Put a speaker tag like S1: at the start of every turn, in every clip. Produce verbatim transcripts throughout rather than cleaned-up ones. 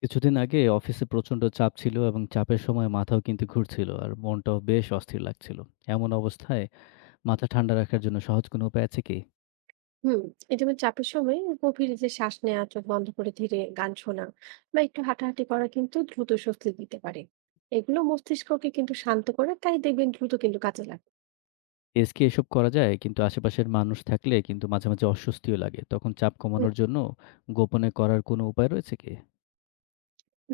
S1: কিছুদিন আগে অফিসে প্রচণ্ড চাপ ছিল এবং চাপের সময় মাথাও কিন্তু ঘুরছিল আর মনটাও বেশ অস্থির লাগছিল। এমন অবস্থায় মাথা ঠান্ডা রাখার জন্য সহজ কোনো উপায় আছে কি?
S2: হুম। এরকম চাপের সময় গভীর যে শ্বাস নেওয়া, চোখ বন্ধ করে ধীরে গান শোনা বা একটু হাঁটাহাঁটি করা কিন্তু দ্রুত স্বস্তি দিতে পারে। এগুলো মস্তিষ্ককে কিন্তু শান্ত করে, তাই দেখবেন দ্রুত কিন্তু কাজে লাগে।
S1: ডেস্কে এসব করা যায় কিন্তু আশেপাশের মানুষ থাকলে কিন্তু মাঝে, মাঝে অস্বস্তিও লাগে। তখন চাপ
S2: হুম,
S1: কমানোর জন্য গোপনে করার কোনো উপায় রয়েছে কি?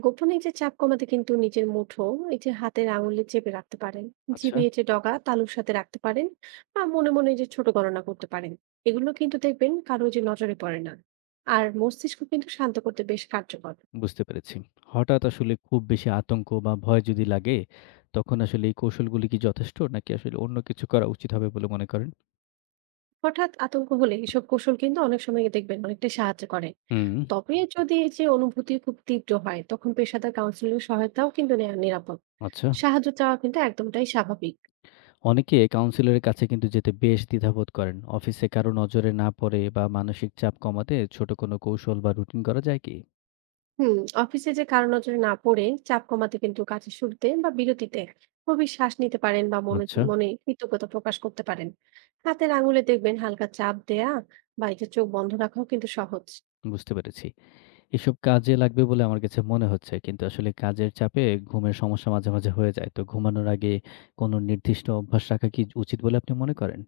S2: গোপনে এই যে চাপ কমাতে কিন্তু নিজের মুঠো, এই যে হাতের আঙুলে চেপে রাখতে পারেন।
S1: আচ্ছা,
S2: জিভে এই যে ডগা তালুর সাথে রাখতে পারেন, বা মনে মনে এই যে ছোট গণনা করতে পারেন। এগুলো কিন্তু দেখবেন কারো যে নজরে পড়ে না, আর মস্তিষ্ক কিন্তু শান্ত করতে বেশ কার্যকর।
S1: বুঝতে পেরেছি। হঠাৎ আসলে খুব বেশি আতঙ্ক বা ভয় যদি লাগে, তখন আসলে এই কৌশলগুলি কি যথেষ্ট নাকি আসলে অন্য কিছু করা উচিত হবে বলে মনে করেন?
S2: হঠাৎ আতঙ্ক হলে এসব কৌশল কিন্তু অনেক সময় দেখবেন অনেকটাই সাহায্য করে।
S1: হুম,
S2: তবে যদি এই যে অনুভূতি খুব তীব্র হয়, তখন পেশাদার কাউন্সিলিং সহায়তাও কিন্তু নেওয়া নিরাপদ।
S1: আচ্ছা।
S2: সাহায্য চাওয়া কিন্তু একদমটাই স্বাভাবিক।
S1: অনেকে কাউন্সিলরের কাছে কিন্তু যেতে বেশ দ্বিধাবোধ করেন। অফিসে কারো নজরে না পড়ে বা মানসিক চাপ কমাতে ছোট কোনো কৌশল বা রুটিন করা যায় কি?
S2: হুম। অফিসে যে কারো নজরে না পড়ে চাপ কমাতে কিন্তু কাজের শুরুতে বা বিরতিতে গভীর শ্বাস নিতে পারেন, বা মনে
S1: আচ্ছা,
S2: মনে কৃতজ্ঞতা প্রকাশ করতে পারেন। হাতের আঙুলে দেখবেন হালকা চাপ দেয়া বা এই যে চোখ বন্ধ রাখাও কিন্তু সহজ।
S1: বুঝতে পেরেছি। এসব কাজে লাগবে বলে আমার কাছে মনে হচ্ছে। কিন্তু আসলে কাজের চাপে ঘুমের সমস্যা মাঝে, মাঝে হয়ে যায়। তো ঘুমানোর আগে কোনো নির্দিষ্ট অভ্যাস রাখা কি উচিত বলে আপনি মনে করেন?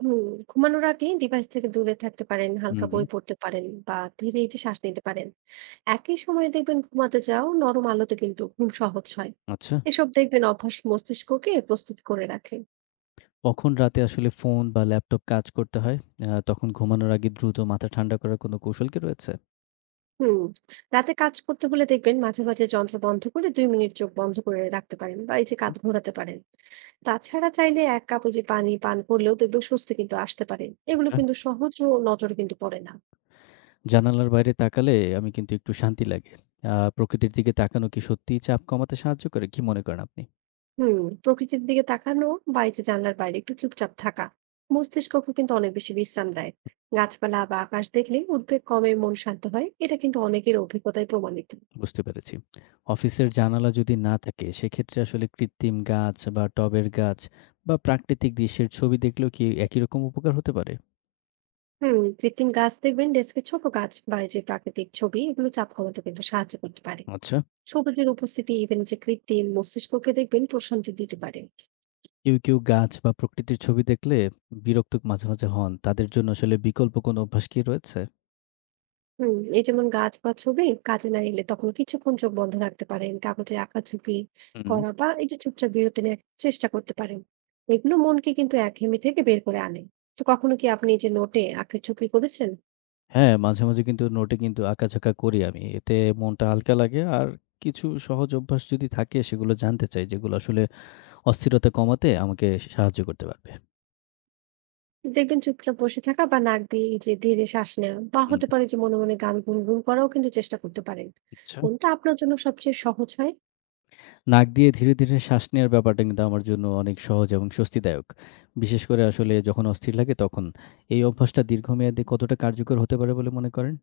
S2: হুম। ঘুমানোর আগে ডিভাইস থেকে দূরে থাকতে পারেন, হালকা
S1: হুম,
S2: বই পড়তে পারেন বা ধীরে এই যে শ্বাস নিতে পারেন। একই সময়ে দেখবেন ঘুমাতে যাও, নরম আলোতে কিন্তু ঘুম সহজ হয়।
S1: আচ্ছা।
S2: এসব দেখবেন অভ্যাস মস্তিষ্ককে প্রস্তুত করে রাখে।
S1: কখন রাতে আসলে ফোন বা ল্যাপটপ কাজ করতে হয়? আ তখন ঘুমানোর আগে দ্রুত মাথা ঠান্ডা করার কোনো কৌশল কি রয়েছে?
S2: হুম। রাতে কাজ করতে হলে দেখবেন মাঝে মাঝে যন্ত্র বন্ধ করে দুই মিনিট চোখ বন্ধ করে রাখতে পারেন, বা এই যে
S1: হুম,
S2: কাঁধ ঘোরাতে পারেন। তাছাড়া চাইলে এক কাপ ওই যে পানি পান করলেও দেখবেন স্বস্তি কিন্তু আসতে পারে। এগুলো
S1: আচ্ছা।
S2: কিন্তু সহজ ও নজর কিন্তু পড়ে না।
S1: জানালার বাইরে তাকালে আমি কিন্তু একটু শান্তি লাগে। আ প্রকৃতির দিকে তাকানো কি সত্যিই চাপ কমাতে সাহায্য করে? কি মনে করেন আপনি?
S2: হুম। প্রকৃতির দিকে তাকানো বা এই যে জানলার বাইরে একটু চুপচাপ থাকা মস্তিষ্ককে কিন্তু অনেক বেশি বিশ্রাম দেয়। গাছপালা বা আকাশ দেখলে উদ্বেগ কমে, মন শান্ত হয়। এটা কিন্তু অনেকের অভিজ্ঞতায় প্রমাণিত।
S1: বুঝতে পেরেছি। অফিসের জানালা যদি না থাকে সেক্ষেত্রে আসলে কৃত্রিম গাছ বা টবের গাছ বা প্রাকৃতিক দৃশ্যের ছবি দেখলেও কি একই রকম উপকার হতে পারে?
S2: হুম, কৃত্রিম গাছ দেখবেন, ডেস্কের ছোট গাছ বা এই যে প্রাকৃতিক ছবি, এগুলো চাপ কমাতে কিন্তু সাহায্য করতে পারে।
S1: আচ্ছা।
S2: সবুজের উপস্থিতি, ইভেন যে কৃত্রিম, মস্তিষ্ককে দেখবেন প্রশান্তি দিতে পারে।
S1: কেউ, কেউ গাছ বা প্রকৃতির ছবি দেখলে বিরক্ত মাঝে, মাঝে হন। তাদের জন্য আসলে বিকল্প কোনো অভ্যাস কি রয়েছে?
S2: হুম, এই যেমন গাছ বা ছবি কাজে না এলে, তখন কিছুক্ষণ চোখ বন্ধ রাখতে পারেন, কাগজে আঁকা ছবি
S1: হুম।
S2: করা বা এই যে চুপচাপ বিরতি নেওয়ার চেষ্টা করতে পারেন। এগুলো মনকে কিন্তু একঘেয়েমি থেকে বের করে আনে। তো কখনো কি আপনি এই যে নোটে আঁকা ছবি করেছেন?
S1: হ্যাঁ, মাঝে, মাঝে কিন্তু নোটে কিন্তু আঁকাঝোঁকা করি আমি। এতে মনটা হালকা লাগে। আর কিছু সহজ অভ্যাস যদি থাকে সেগুলো জানতে চাই, যেগুলো আসলে অস্থিরতা কমাতে আমাকে সাহায্য করতে পারবে।
S2: দেখবেন চুপচাপ বসে থাকা বা নাক দিয়ে এই যে ধীরে শ্বাস নেওয়া, বা
S1: হুম,
S2: হতে পারে যে মনে মনে গান গুনগুন করাও কিন্তু চেষ্টা করতে পারেন।
S1: আচ্ছা।
S2: কোনটা আপনার জন্য সবচেয়ে সহজ হয়?
S1: নাক দিয়ে ধীরে, ধীরে শ্বাস নেওয়ার ব্যাপারটা কিন্তু আমার জন্য অনেক সহজ এবং স্বস্তিদায়ক। বিশেষ করে আসলে যখন অস্থির লাগে তখন। এই অভ্যাসটা দীর্ঘমেয়াদে কতটা কার্যকর হতে পারে বলে মনে করেন?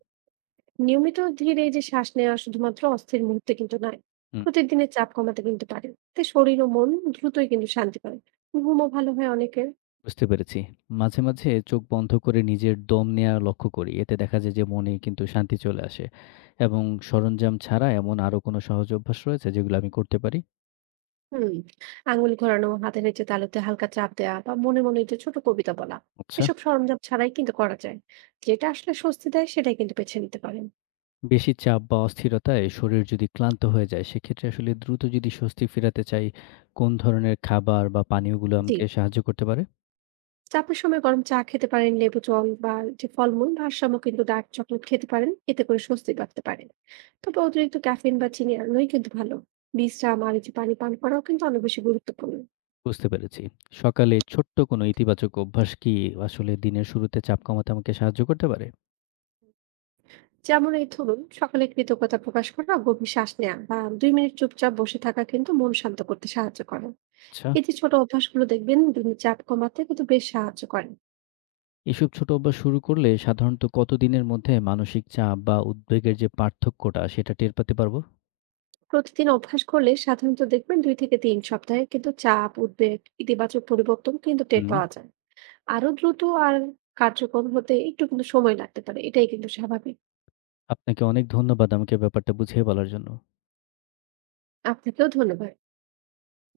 S2: নিয়মিত ধীরে এই যে শ্বাস নেওয়া শুধুমাত্র অস্থির মুহূর্তে কিন্তু নয়,
S1: হুম।
S2: প্রতিদিনের চাপ কমাতে কিন্তু পারে। তাই শরীর ও মন দ্রুতই কিন্তু শান্তি পায়, ঘুমও ভালো হয় অনেকের।
S1: বুঝতে পেরেছি। মাঝে, মাঝে চোখ বন্ধ করে নিজের দম নেয়া লক্ষ্য করি। এতে দেখা যায় যে মনে কিন্তু শান্তি চলে আসে। এবং সরঞ্জাম ছাড়া এমন আরো কোনো সহজ অভ্যাস রয়েছে যেগুলো আমি করতে পারি?
S2: হুম, আঙুল ঘোরানো, হাতের নিচে তালুতে হালকা চাপ দেওয়া, বা মনে মনে যে ছোট কবিতা বলা,
S1: আচ্ছা।
S2: এসব সরঞ্জাম ছাড়াই কিন্তু করা যায়। যেটা আসলে স্বস্তি দেয়, সেটাই কিন্তু বেছে নিতে পারেন।
S1: বেশি চাপ বা অস্থিরতায় শরীর যদি ক্লান্ত হয়ে যায় সেক্ষেত্রে আসলে দ্রুত যদি স্বস্তি ফেরাতে চাই, কোন ধরনের খাবার বা পানীয়গুলো
S2: জি।
S1: আমাকে সাহায্য করতে পারে?
S2: চাপের সময় গরম চা খেতে পারেন, লেবু জল বা যে ফলমূল ভারসাম্য, কিন্তু ডার্ক চকলেট খেতে পারেন, এতে করে স্বস্তি বাড়তে পারেন। তবে অতিরিক্ত ক্যাফিন বা চিনি এড়ানোই কিন্তু ভালো। বিশ্রাম আর এই যে পানি পান করাও কিন্তু অনেক বেশি গুরুত্বপূর্ণ।
S1: বুঝতে পেরেছি। সকালে ছোট্ট কোনো ইতিবাচক অভ্যাস কি আসলে দিনের শুরুতে চাপ কমাতে আমাকে সাহায্য করতে পারে?
S2: যেমন এই ধরুন, সকালে কৃতজ্ঞতা প্রকাশ করা, গভীর শ্বাস নেওয়া বা দুই মিনিট চুপচাপ বসে থাকা কিন্তু মন শান্ত করতে সাহায্য করে।
S1: আচ্ছা।
S2: এই যে ছোট অভ্যাসগুলো দেখবেন দিনের চাপ কমাতে কিন্তু বেশ সাহায্য করে।
S1: এসব ছোট অভ্যাস শুরু করলে সাধারণত কতদিনের মধ্যে মানসিক চাপ বা উদ্বেগের যে পার্থক্যটা সেটা টের পেতে পারবো?
S2: প্রতিদিন অভ্যাস করলে সাধারণত দেখবেন দুই থেকে তিন সপ্তাহে কিন্তু চাপ, উদ্বেগ, ইতিবাচক পরিবর্তন কিন্তু টের
S1: হুম।
S2: পাওয়া যায়। আরো দ্রুত আর কার্যকর হতে একটু কিন্তু সময় লাগতে পারে। এটাই কিন্তু স্বাভাবিক।
S1: আপনাকে অনেক ধন্যবাদ আমাকে ব্যাপারটা বুঝিয়ে বলার জন্য।
S2: আপনাকেও ধন্যবাদ।